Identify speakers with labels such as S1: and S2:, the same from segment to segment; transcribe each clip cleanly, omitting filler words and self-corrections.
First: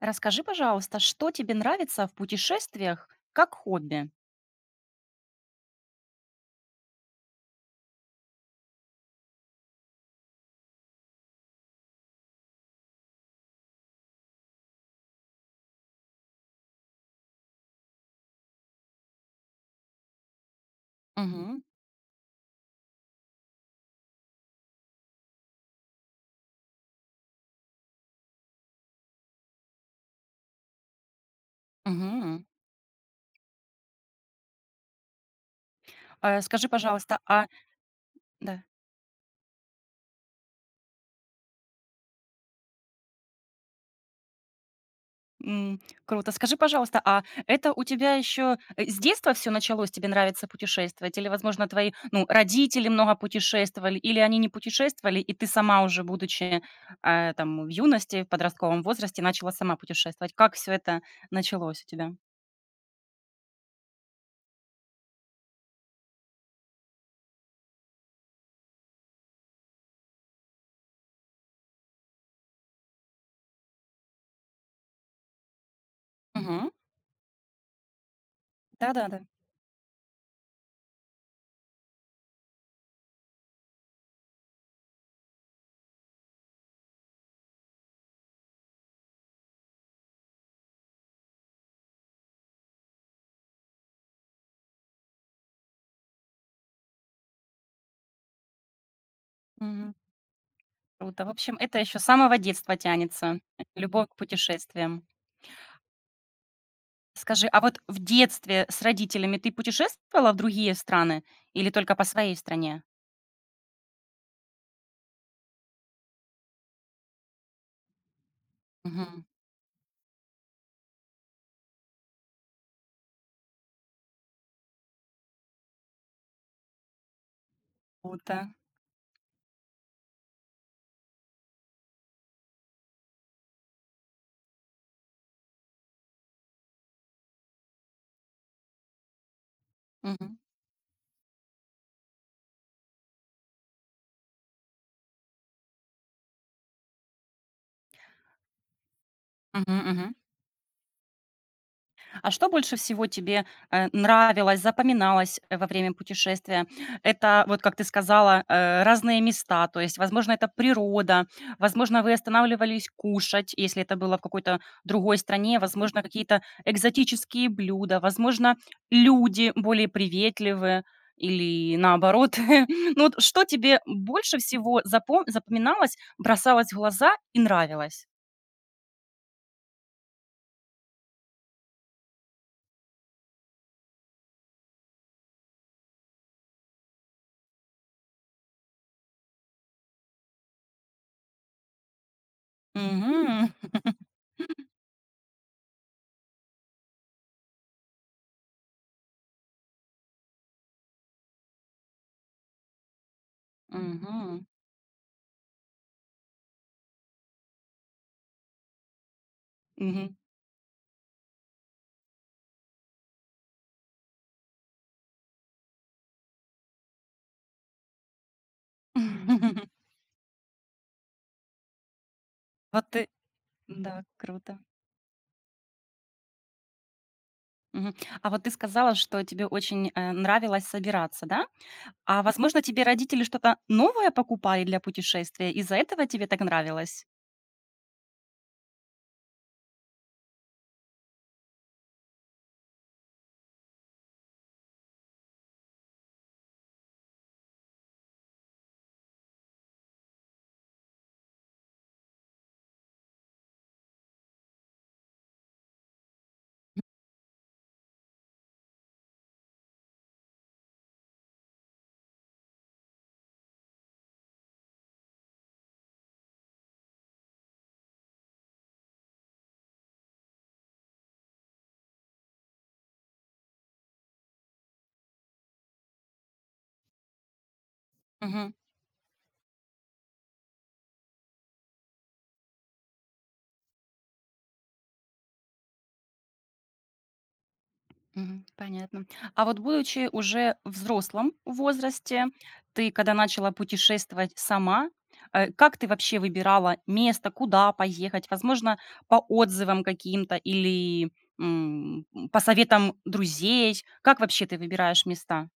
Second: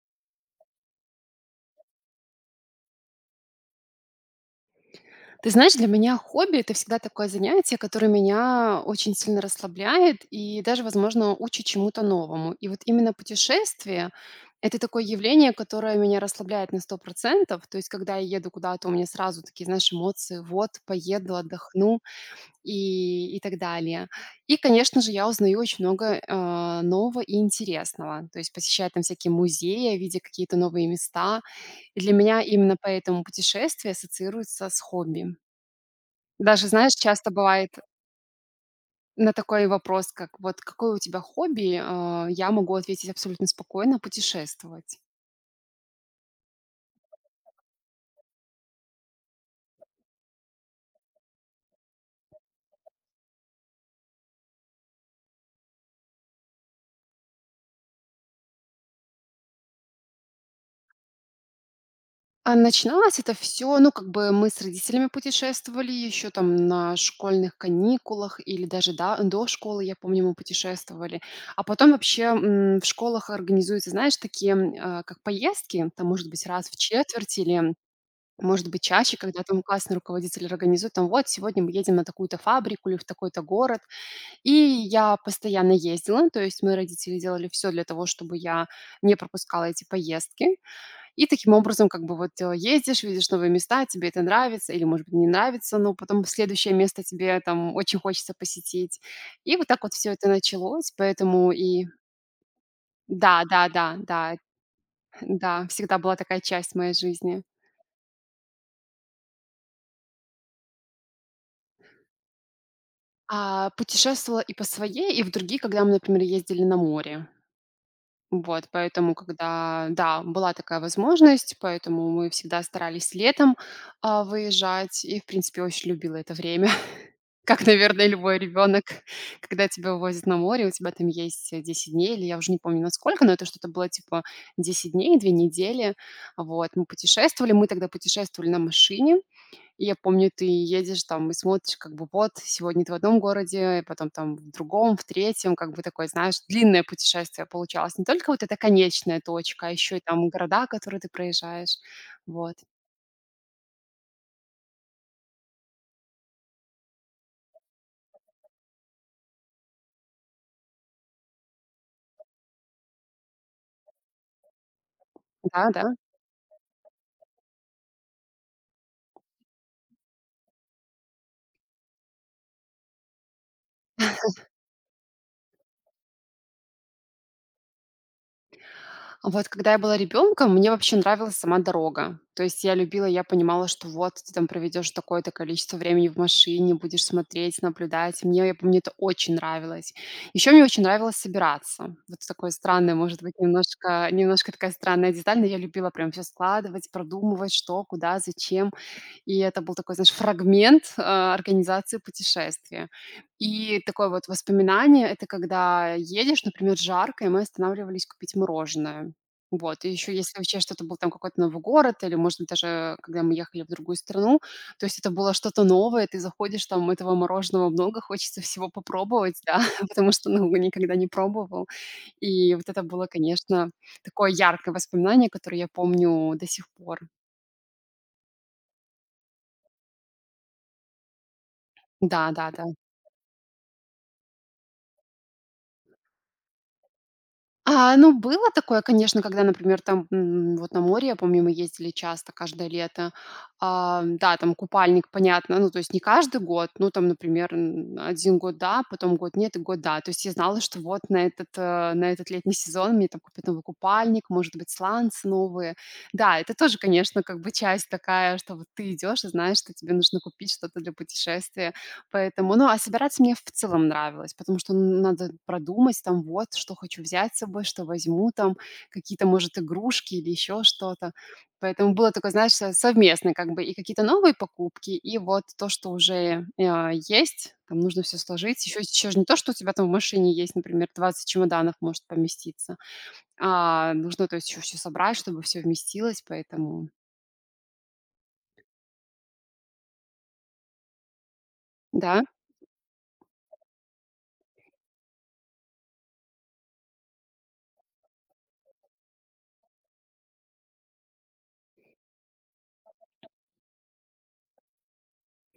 S1: Расскажи, пожалуйста, что тебе нравится в путешествиях как хобби?
S2: Ты знаешь, для меня хобби- это всегда такое занятие, которое меня очень сильно расслабляет и даже, возможно, учит чему-то новому. И вот именно путешествие- это такое явление, которое меня расслабляет на 100%. То есть когда я еду куда-то, у меня сразу такие, знаешь, эмоции: "Вот, поеду,
S1: Мгм.
S2: отдохну", и так далее. И, конечно же, я узнаю очень много, нового и интересного. То есть посещаю там всякие музеи, видя какие-то новые места. И для меня
S1: Мгм.
S2: именно поэтому путешествие ассоциируется с хобби.
S1: Э,
S2: Даже,
S1: скажи,
S2: знаешь,
S1: пожалуйста,
S2: часто
S1: а
S2: бывает
S1: Да.
S2: на такой вопрос, как вот какое у тебя хобби, я могу ответить абсолютно спокойно: путешествовать.
S1: М, Круто. Скажи, пожалуйста, а это у тебя еще, с детства все началось, тебе нравится путешествовать? Или, возможно, твои, ну, родители много путешествовали, или они не путешествовали, и ты сама уже, будучи, там, в юности, в подростковом возрасте, начала сама путешествовать? Как все это началось у тебя?
S2: А начиналось это все, ну, как бы мы с родителями путешествовали еще там на школьных каникулах или даже да до школы, я помню, мы путешествовали. А потом вообще, в школах организуются, знаешь, такие, как поездки, там, может быть, раз в четверть или, может быть, чаще,
S1: Да-да-да.
S2: когда там классный руководитель организует, там: "Вот сегодня мы едем на такую-то фабрику или в такой-то город". И я постоянно ездила, то есть мои родители делали все для того, чтобы я не пропускала эти поездки. И таким образом, как бы вот, ездишь, видишь новые места, тебе это нравится или, может быть, не нравится, но потом следующее место тебе там очень хочется посетить. И вот так вот все это началось,
S1: Круто. В
S2: поэтому
S1: общем, это
S2: и.
S1: еще с самого детства
S2: Да,
S1: тянется.
S2: да, да,
S1: Любовь к
S2: да,
S1: путешествиям.
S2: да, всегда была такая часть моей жизни.
S1: Скажи, а вот в детстве с родителями ты путешествовала в другие страны или только по своей стране?
S2: Путешествовала и по своей, и в другие, когда мы, например, ездили на море. Вот, поэтому,
S1: Мгм.
S2: когда, да, была такая возможность, поэтому мы всегда старались летом, выезжать. И, в принципе, очень любила это время, как, наверное, любой
S1: Круто.
S2: ребенок, когда тебя вывозят на море, у тебя там есть, 10 дней, или я уже не помню, насколько, но это что-то было типа 10 дней, 2 недели. Вот, мы путешествовали, мы тогда путешествовали на машине. И я помню,
S1: Мгм.
S2: ты едешь там и смотришь, как бы вот сегодня ты в одном городе, потом там в другом, в третьем, как бы такое, знаешь, длинное путешествие получалось. Не только вот эта конечная точка, а
S1: Мгм,
S2: еще и
S1: мгм.
S2: там города, которые ты проезжаешь.
S1: А что
S2: Вот.
S1: больше всего тебе, нравилось, запоминалось, во время путешествия? Это, вот как ты сказала, разные места, то есть, возможно, это природа, возможно, вы останавливались кушать, если это было в какой-то другой стране,
S2: Да, да.
S1: возможно, какие-то экзотические блюда, возможно, люди более приветливые или наоборот. Ну вот что тебе больше всего запоминалось, бросалось в глаза и нравилось?
S2: Вот когда я была ребенком, мне вообще нравилась сама дорога. То есть я любила, я понимала, что вот ты там проведешь такое-то количество времени в машине, будешь смотреть, наблюдать. Мне, я помню, это очень нравилось. Еще мне очень нравилось собираться. Вот такое странное, может быть,
S1: Мгм.
S2: немножко, немножко такая странная деталь, но я любила прям все складывать, продумывать, что, куда, зачем. И это был такой, знаешь, фрагмент, организации путешествия. И такое вот
S1: Мгм.
S2: воспоминание- это когда едешь, например, жарко, и мы останавливались купить мороженое. Вот, и еще
S1: Мгм.
S2: если вообще что-то был там какой-то новый город или, может быть, даже когда мы ехали в другую страну, то есть это было что-то новое, ты заходишь, там этого мороженого много, хочется всего попробовать, да, потому что, ну, никогда не пробовал. И вот это
S1: Вот
S2: было,
S1: ты
S2: конечно,
S1: да,
S2: такое
S1: круто.
S2: яркое воспоминание, которое я помню до сих пор.
S1: Мгм. А вот ты сказала, что тебе очень, нравилось собираться, да? А, возможно,
S2: Да-да-да.
S1: тебе родители что-то новое покупали для путешествия, из-за этого тебе так нравилось?
S2: Ну, было такое, конечно, когда, например, там, вот на море, я помню, мы ездили часто каждое лето. Да, там купальник, понятно, ну, то есть не каждый год, ну, там, например, 1 год да, потом год нет и год да. То есть я знала, что вот на этот летний сезон мне там купят новый купальник, может быть, сланцы новые. Да, это тоже, конечно, как бы часть такая, что вот ты идешь, и знаешь, что тебе нужно купить что-то для путешествия. Поэтому, ну, а собираться мне в целом нравилось, потому что надо продумать там вот, что хочу взять с собой, что возьму там, какие-то, может, игрушки или еще что-то. Поэтому было такое, знаешь, совместно как бы и какие-то новые покупки, и вот то, что уже есть, там нужно все
S1: Мгм,
S2: сложить. Еще же не то, что у тебя там в машине есть, например, 20 чемоданов может поместиться, а нужно, то есть, еще все собрать, чтобы все вместилось, поэтому.
S1: мгм, понятно. А вот будучи уже взрослым в
S2: Да,
S1: возрасте, ты когда начала путешествовать сама, как ты вообще выбирала место, куда поехать? Возможно, по отзывам каким-то или, м, по советам друзей? Как вообще ты выбираешь места?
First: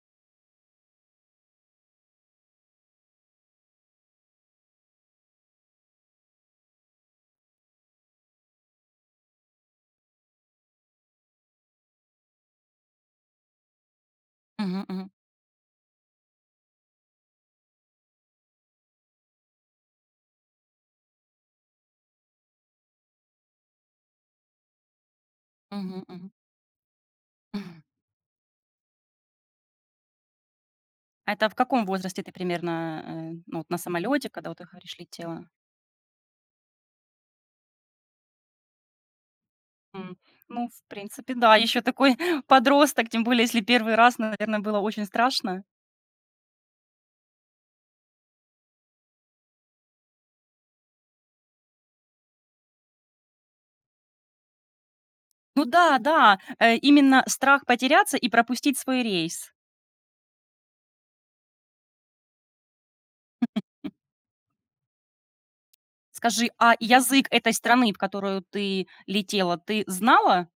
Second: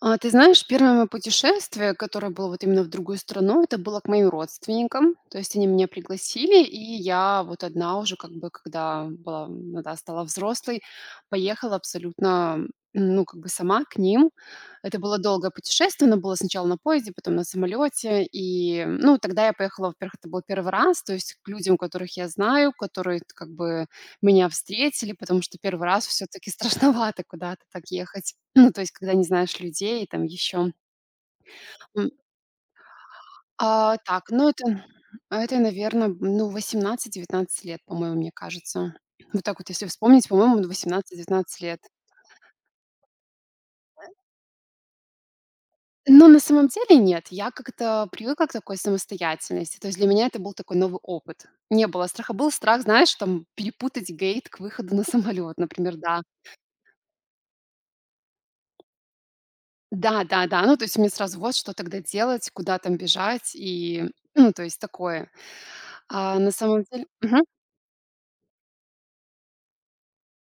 S2: Ты знаешь, первое моё путешествие, которое было вот именно в другую страну, это было к моим родственникам. То есть они меня пригласили, и я вот одна уже, как бы, когда была, ну да, стала взрослой, поехала абсолютно, ну, как бы сама к ним.
S1: Мгм,
S2: Это
S1: мгм.
S2: было долгое путешествие, оно было сначала на поезде, потом на самолете. И, ну, тогда я поехала, во-первых, это был первый раз, то есть к людям, которых я знаю, которые, как бы, меня встретили, потому что первый
S1: Мгм,
S2: раз все
S1: мгм.
S2: таки страшновато куда-то
S1: Мгм.
S2: так ехать. Ну, то есть, когда не знаешь людей, там еще.
S1: А это в каком возрасте ты примерно, ну, вот на
S2: Так,
S1: самолете,
S2: ну,
S1: когда вот ты
S2: это
S1: говоришь, летела?
S2: это, наверное, ну, 18-19 лет, по-моему, мне кажется. Вот так вот, если
S1: М,
S2: вспомнить, по-моему,
S1: ну, в принципе, да,
S2: 18-19 лет.
S1: еще такой подросток, тем более, если первый раз, наверное, было очень страшно.
S2: Но на самом деле нет, я как-то привыкла к такой самостоятельности. То есть для меня это был такой новый опыт. Не было страха. Был страх, знаешь, там перепутать гейт к выходу на самолет,
S1: Ну
S2: например,
S1: да,
S2: да.
S1: да, именно страх потеряться и пропустить свой рейс.
S2: Да, да, да. Ну, то есть мне сразу: вот что тогда делать, куда там бежать и, ну, то есть такое. А
S1: Скажи,
S2: на
S1: а
S2: самом деле.
S1: язык
S2: Мгм.
S1: этой страны, в которую ты летела, ты знала?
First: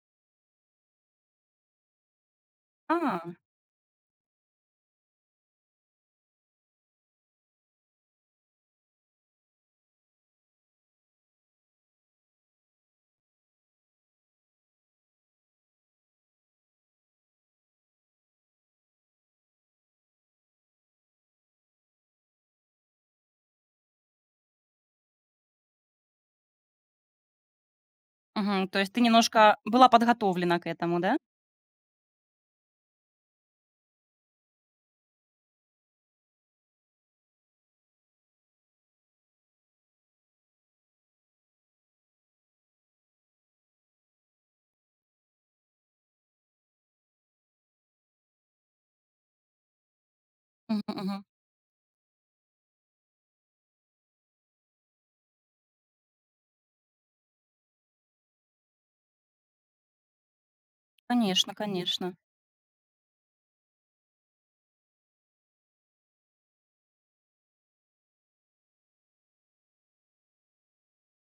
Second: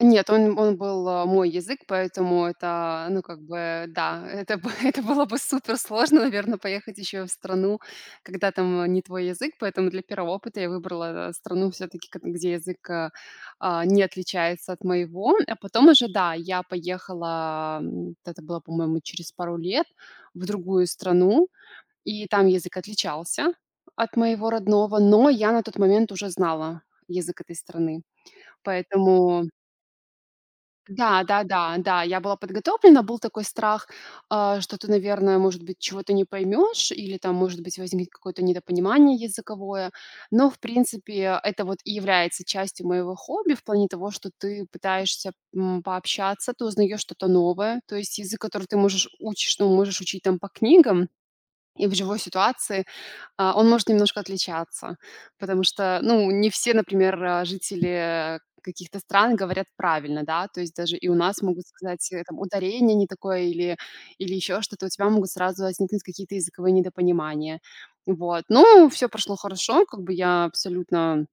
S2: Нет, он был, мой язык, поэтому это, ну,
S1: А,
S2: как бы, да, это бы это было бы супер сложно, наверное, поехать еще в страну, когда там, не твой язык. Поэтому для первого опыта я выбрала, страну все таки, где язык, не отличается от моего. А потом уже, да, я поехала, это было, по-моему, через пару лет в другую страну. И там язык отличался от моего родного, но я на тот момент уже знала язык этой страны.
S1: мгм, то есть ты
S2: Поэтому
S1: немножко была подготовлена к этому, да?
S2: да, да, да, да, я была подготовлена, был такой страх, что ты, наверное, может быть, чего-то не поймешь или там, может быть, возникнет какое-то недопонимание языковое. Но, в принципе, это вот и является частью моего хобби в плане того, что ты пытаешься, пообщаться, ты узнаешь что-то новое. То есть язык, который ты можешь учишь, ну, можешь учить там по
S1: Мгм,
S2: книгам,
S1: мгм.
S2: и в живой ситуации, он может немножко отличаться, потому что, ну, не все, например, жители каких-то стран говорят правильно, да, то есть даже и у нас
S1: Конечно,
S2: могут сказать,
S1: конечно.
S2: там, ударение не такое или еще что-то, у тебя могут сразу возникнуть какие-то языковые недопонимания. Вот. Ну, все прошло хорошо, как бы я абсолютно,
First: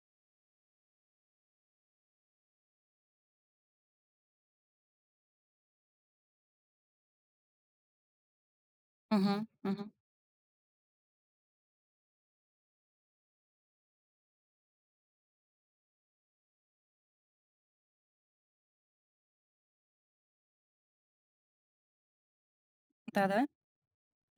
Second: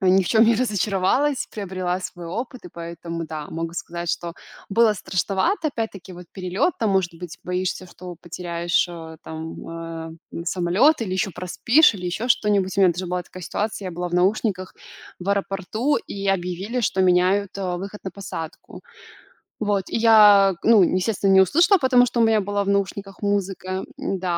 S2: ни в чем не разочаровалась, приобрела свой опыт, и поэтому, да, могу сказать, что было страшновато. Опять-таки, вот перелет, там, может быть, боишься, что потеряешь,
S1: Мгм, мгм.
S2: там, самолет или еще проспишь, или еще что-нибудь. У меня даже была такая ситуация, я была в наушниках в аэропорту, и объявили, что меняют, выход на посадку. Вот, и я, ну, естественно, не услышала, потому что у меня была в наушниках
S1: Да-да?
S2: музыка,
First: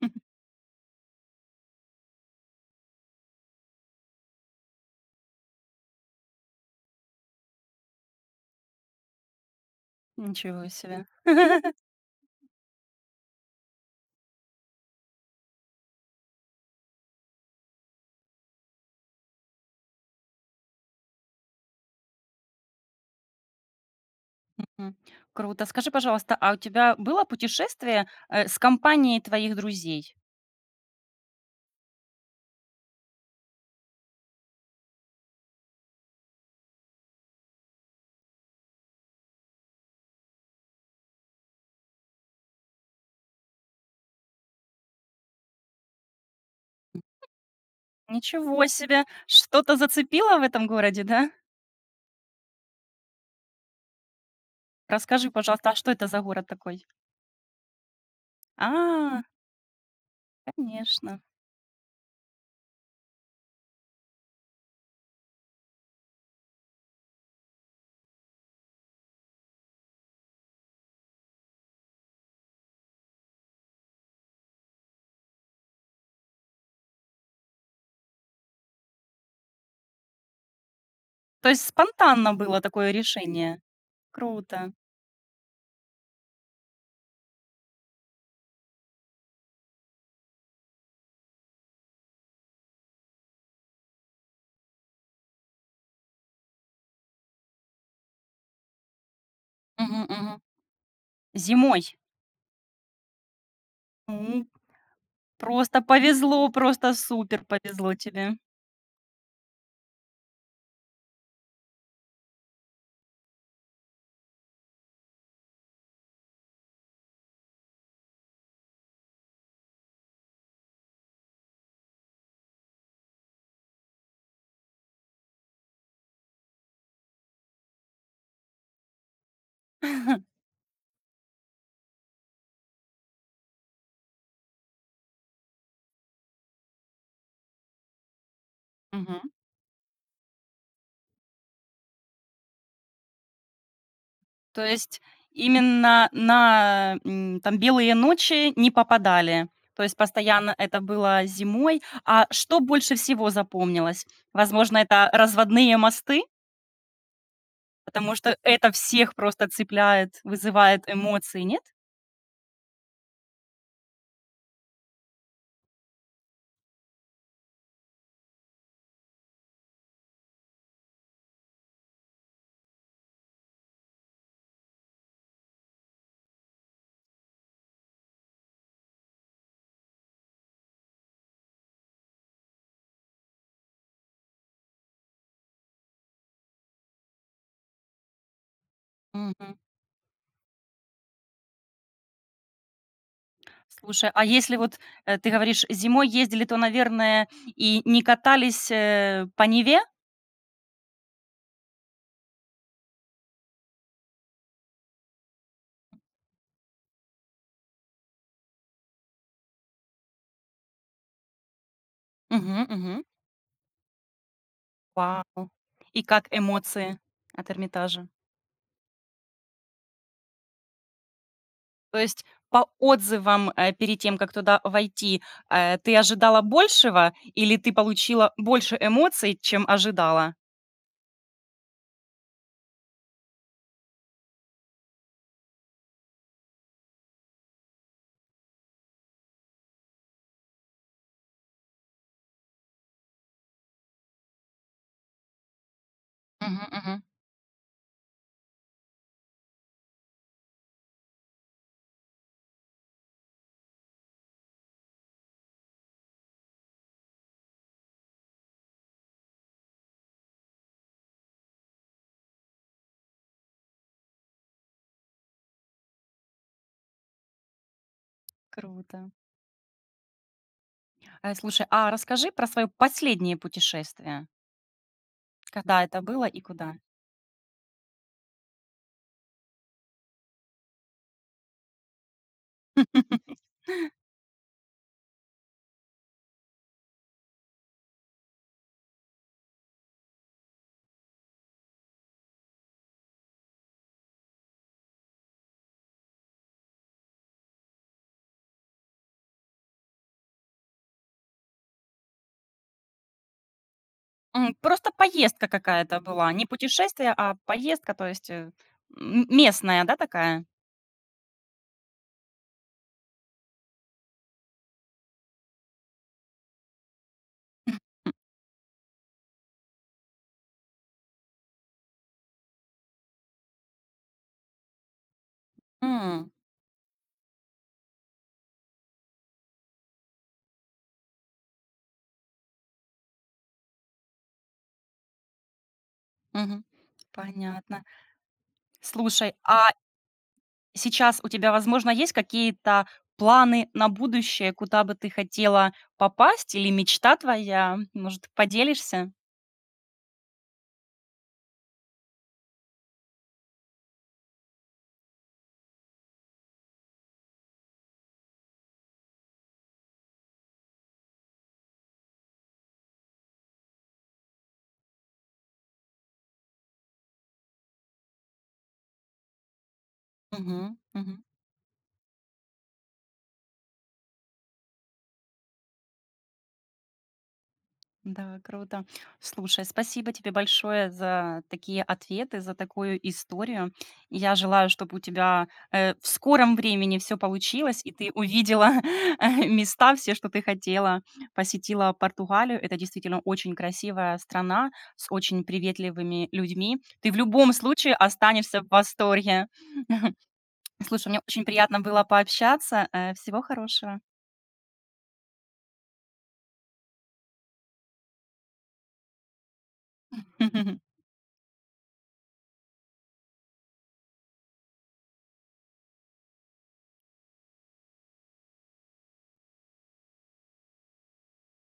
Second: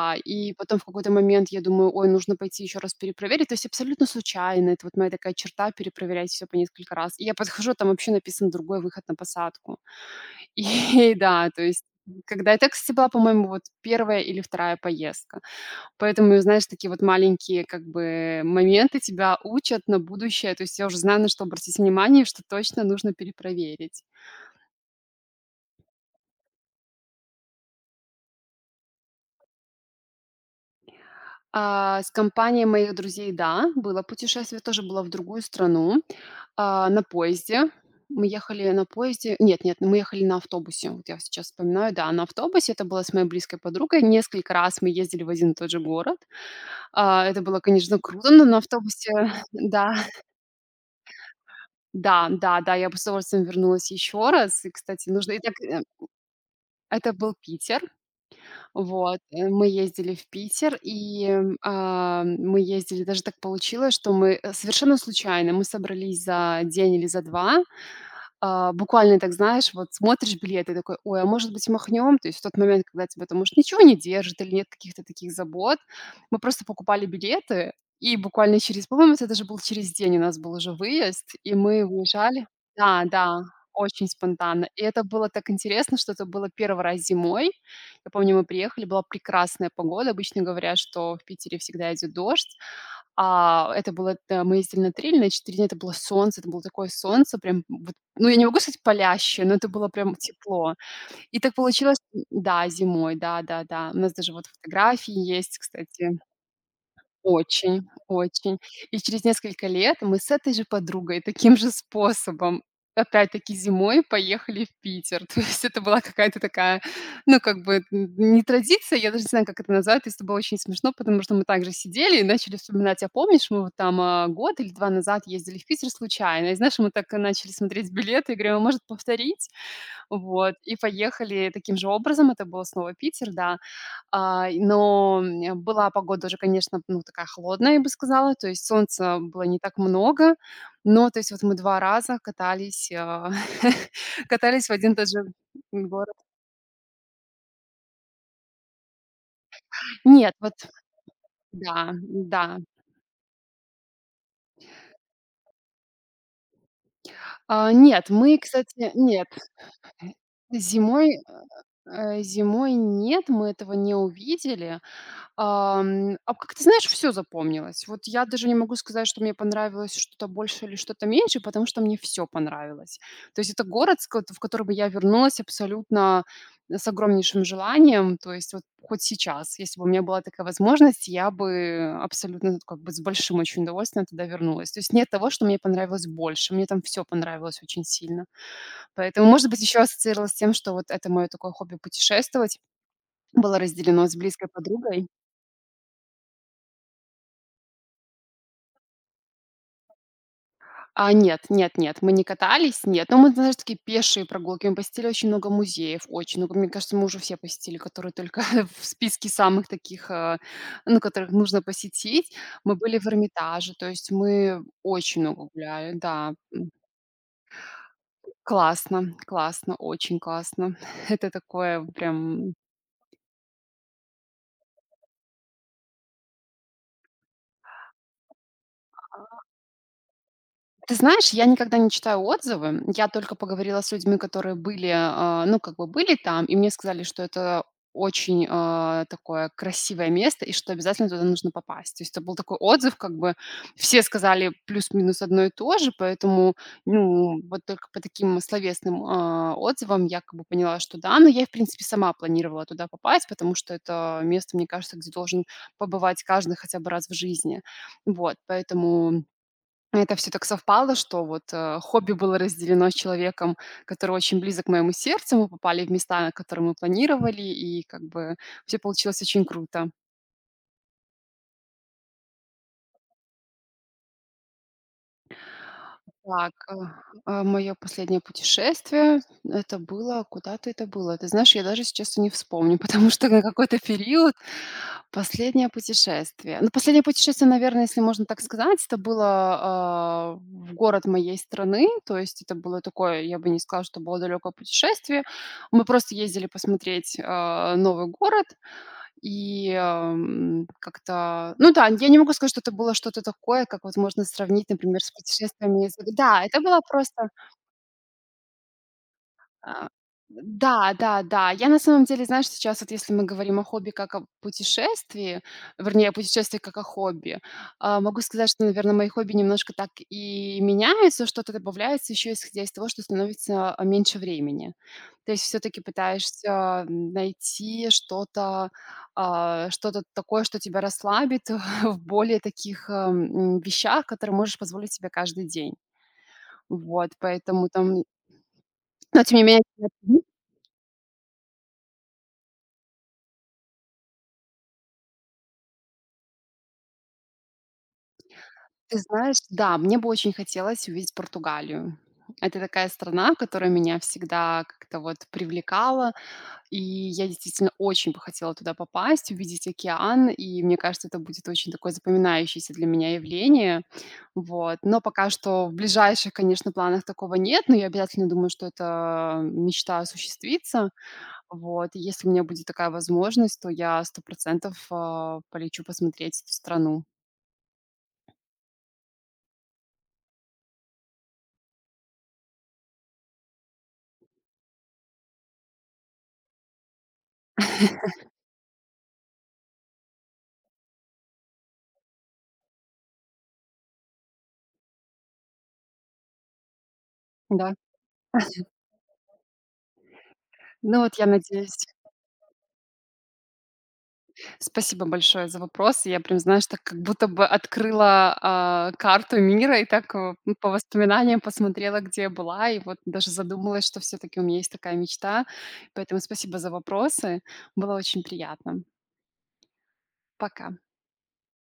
S2: И потом в какой-то момент я думаю: "Ой, нужно пойти еще раз перепроверить". То есть абсолютно случайно. Это вот моя такая черта- перепроверять все по несколько раз. И я подхожу, а там вообще написан "Другой выход на посадку".
S1: Ничего себе.
S2: И да, то есть, когда это, кстати, была, по-моему, вот первая или вторая поездка. Поэтому, знаешь, такие вот маленькие, как бы, моменты тебя учат на будущее. То есть я уже знаю, на что обратить внимание, что точно нужно перепроверить.
S1: М, Круто. Скажи, пожалуйста, а у тебя было путешествие, с компанией твоих друзей?
S2: С компанией моих друзей, да, было путешествие, тоже было в другую страну, на поезде. Мы ехали на поезде. Нет, нет, мы ехали на автобусе. Вот я сейчас вспоминаю, да, на автобусе. Это было с моей близкой подругой. Несколько раз мы ездили в один и тот же город. Это было, конечно, круто, но на
S1: Ничего себе!
S2: автобусе,
S1: Что-то
S2: да,
S1: зацепило в этом городе, да?
S2: да, да, да, я бы с удовольствием вернулась еще раз. И, кстати,
S1: Расскажи,
S2: нужно. И так,
S1: пожалуйста, а что это за город такой?
S2: это был Питер. Вот,
S1: А,
S2: мы ездили в Питер,
S1: конечно.
S2: и, мы ездили, даже так получилось, что мы, совершенно случайно, мы собрались за день или за 2. Буквально так, знаешь, вот смотришь билеты такой: "Ой, а может быть, махнем?" То есть в тот момент, когда тебя там, может, ничего не держит или нет каких-то таких забот. Мы просто покупали билеты, и буквально через, по-моему, это даже был через день, у нас был уже выезд,
S1: То
S2: и
S1: есть
S2: мы
S1: спонтанно
S2: уезжали.
S1: было такое
S2: Да, да,
S1: решение.
S2: очень спонтанно.
S1: Круто.
S2: И это было так интересно, что это было первый раз зимой. Я помню, мы приехали, была прекрасная погода. Обычно говорят, что в Питере всегда идет дождь. Это было, т мы ездили на 3 на 4 дня, это было солнце, это было такое солнце, прям вот, ну, я не могу сказать палящее, но это было
S1: Мгм,
S2: прям
S1: мгм.
S2: тепло. И так
S1: Зимой?
S2: получилось, да, зимой, да-да-да. У нас даже вот
S1: Ну,
S2: фотографии есть,
S1: просто
S2: кстати.
S1: повезло, просто супер
S2: Очень,
S1: повезло тебе.
S2: очень. И через несколько лет мы с этой же подругой таким же способом, опять-таки зимой, поехали в Питер. То есть это была какая-то такая, ну, как бы, н не традиция, я даже не знаю, как это назвать. То есть это было очень смешно, потому что мы также сидели и начали вспоминать: "А помнишь, мы вот там, год или 2 назад ездили в Питер случайно?" И знаешь, мы так и начали смотреть билеты и говорим: "А может повторить?" Вот, и поехали таким же образом. Это был снова Питер, да. Была погода уже, конечно, ну, такая холодная, я бы сказала. То есть солнца
S1: Мгм.
S2: было не так много. Но, то есть вот мы 2 раза катались,
S1: То
S2: катались в один и
S1: есть
S2: тот же
S1: именно
S2: город.
S1: на, там белые ночи не попадали. То есть
S2: Нет, вот
S1: постоянно это было зимой.
S2: да,
S1: А что
S2: да.
S1: больше всего запомнилось? Возможно, это разводные мосты,
S2: А, нет,
S1: потому
S2: мы,
S1: что это
S2: кстати,
S1: всех
S2: нет,
S1: просто цепляет, вызывает
S2: зимой,
S1: эмоции, нет?
S2: зимой нет, мы этого не увидели. А как ты знаешь, все запомнилось. Вот я даже не могу сказать, что мне понравилось что-то больше или что-то меньше, потому что мне все понравилось. То есть это город, с кот в который бы я вернулась абсолютно, с огромнейшим желанием. То есть вот хоть сейчас, если бы у меня была такая возможность, я бы абсолютно как бы с большим очень удовольствием туда вернулась. То есть нет того, что мне понравилось больше. Мне там все понравилось очень сильно. Поэтому, может
S1: Мгм.
S2: быть, еще ассоциировалось с тем, что вот это мое такое хобби путешествовать было разделено
S1: Слушай,
S2: с
S1: а
S2: близкой
S1: если вот,
S2: подругой.
S1: ты говоришь, зимой ездили, то, наверное, и не катались, по Неве?
S2: А, нет, нет, нет, мы не катались, нет. Но мы, знаешь, такие пешие прогулки. Мы посетили очень много музеев, очень много. Мне кажется, мы уже все посетили, которые только в списке самых таких, ну, которых нужно посетить.
S1: Мгм,
S2: Мы были
S1: мгм.
S2: в Эрмитаже, то есть мы очень
S1: Вау!
S2: много гуляли,
S1: И как
S2: да.
S1: эмоции от Эрмитажа?
S2: Классно, классно, очень классно. Это такое
S1: То есть
S2: прям.
S1: по отзывам, перед тем, как туда войти, ты ожидала большего или ты получила больше эмоций, чем ожидала?
S2: Ты знаешь, я никогда не читаю отзывы. Я только поговорила с людьми, которые были, ну, как бы были там, и мне сказали, что это очень, такое красивое место, и что обязательно туда нужно попасть. То есть это был такой отзыв, как бы все сказали плюс-минус одно и то же, поэтому,
S1: Мгм, мгм.
S2: ну, вот только по таким словесным, отзывам я как бы поняла, что да, но я, в принципе, сама планировала туда попасть, потому что это место, мне кажется, где должен побывать каждый хотя бы раз в жизни. Вот, поэтому это все так совпало, что вот, хобби было разделено с человеком, который очень близок к моему сердцу. Мы попали в места, на которые мы планировали, и как бы все
S1: Круто.
S2: получилось очень круто.
S1: Слушай, а расскажи про свое последнее путешествие. Когда это было и
S2: Так,
S1: куда?
S2: мое последнее путешествие- это было куда-то это было. Ты знаешь, я даже сейчас и не вспомню, потому что на какой-то период. Последнее путешествие. Ну, последнее путешествие, наверное, если можно так сказать, это было, в город моей страны. То есть это было такое, я бы не сказала, что было далекое путешествие. Мы просто ездили посмотреть, новый город, как-то. Ну да, я не могу сказать, что это было что-то такое, как вот можно сравнить,
S1: Просто
S2: например, с
S1: поездка
S2: путешествиями.
S1: какая-то была.
S2: Да,
S1: Не
S2: это было
S1: путешествие,
S2: просто
S1: а поездка, то есть, м местная,
S2: а,
S1: да, такая?
S2: да, да, да. Я на самом деле, знаешь, сейчас вот если мы говорим о хобби как о путешествии, вернее, о путешествии как о хобби, могу сказать, что, наверное, мои хобби немножко так и меняются, что-то добавляется еще исходя из того, что становится меньше времени. То есть все-таки
S1: М,
S2: пытаешься найти что-то, что-то такое, что тебя расслабит в более таких вещах, которые можешь позволить себе каждый день.
S1: Мгм.
S2: Вот, поэтому
S1: Понятно.
S2: там. Но,
S1: Слушай,
S2: тем не менее.
S1: а Сейчас у тебя, возможно, есть какие-то планы на будущее, куда бы ты хотела попасть или мечта твоя? Может,
S2: Ты
S1: поделишься?
S2: знаешь, да, мне бы очень хотелось увидеть Португалию. Это такая страна, которая меня всегда как-то вот привлекала, и я действительно очень бы хотела туда попасть, увидеть океан, и мне кажется, это будет очень такое запоминающееся для меня явление, вот. Но пока что в ближайших, конечно, планах такого нет, но я обязательно думаю, что эта мечта
S1: Мгм.
S2: осуществится,
S1: Мгм.
S2: вот. И если у меня будет такая возможность, то я 100 полечу посмотреть эту страну,
S1: Да, круто. Слушай, спасибо тебе большое за такие ответы, за такую историю. Я желаю, чтобы у тебя в скором времени все получилось, и ты увидела места все, что ты хотела. Посетила Португалию. Это действительно очень красивая страна с очень приветливыми людьми. Ты в любом
S2: да.
S1: случае останешься в восторге.
S2: Ну
S1: Слушай,
S2: вот
S1: мне
S2: я
S1: очень
S2: надеюсь.
S1: приятно было пообщаться. Всего хорошего.
S2: Спасибо большое за вопрос. Я прям, знаешь, так как будто бы открыла, карту мира и так, по воспоминаниям посмотрела, где я была, и вот даже задумалась, что все таки у меня есть такая мечта. Поэтому спасибо за вопросы. Было очень приятно. Пока.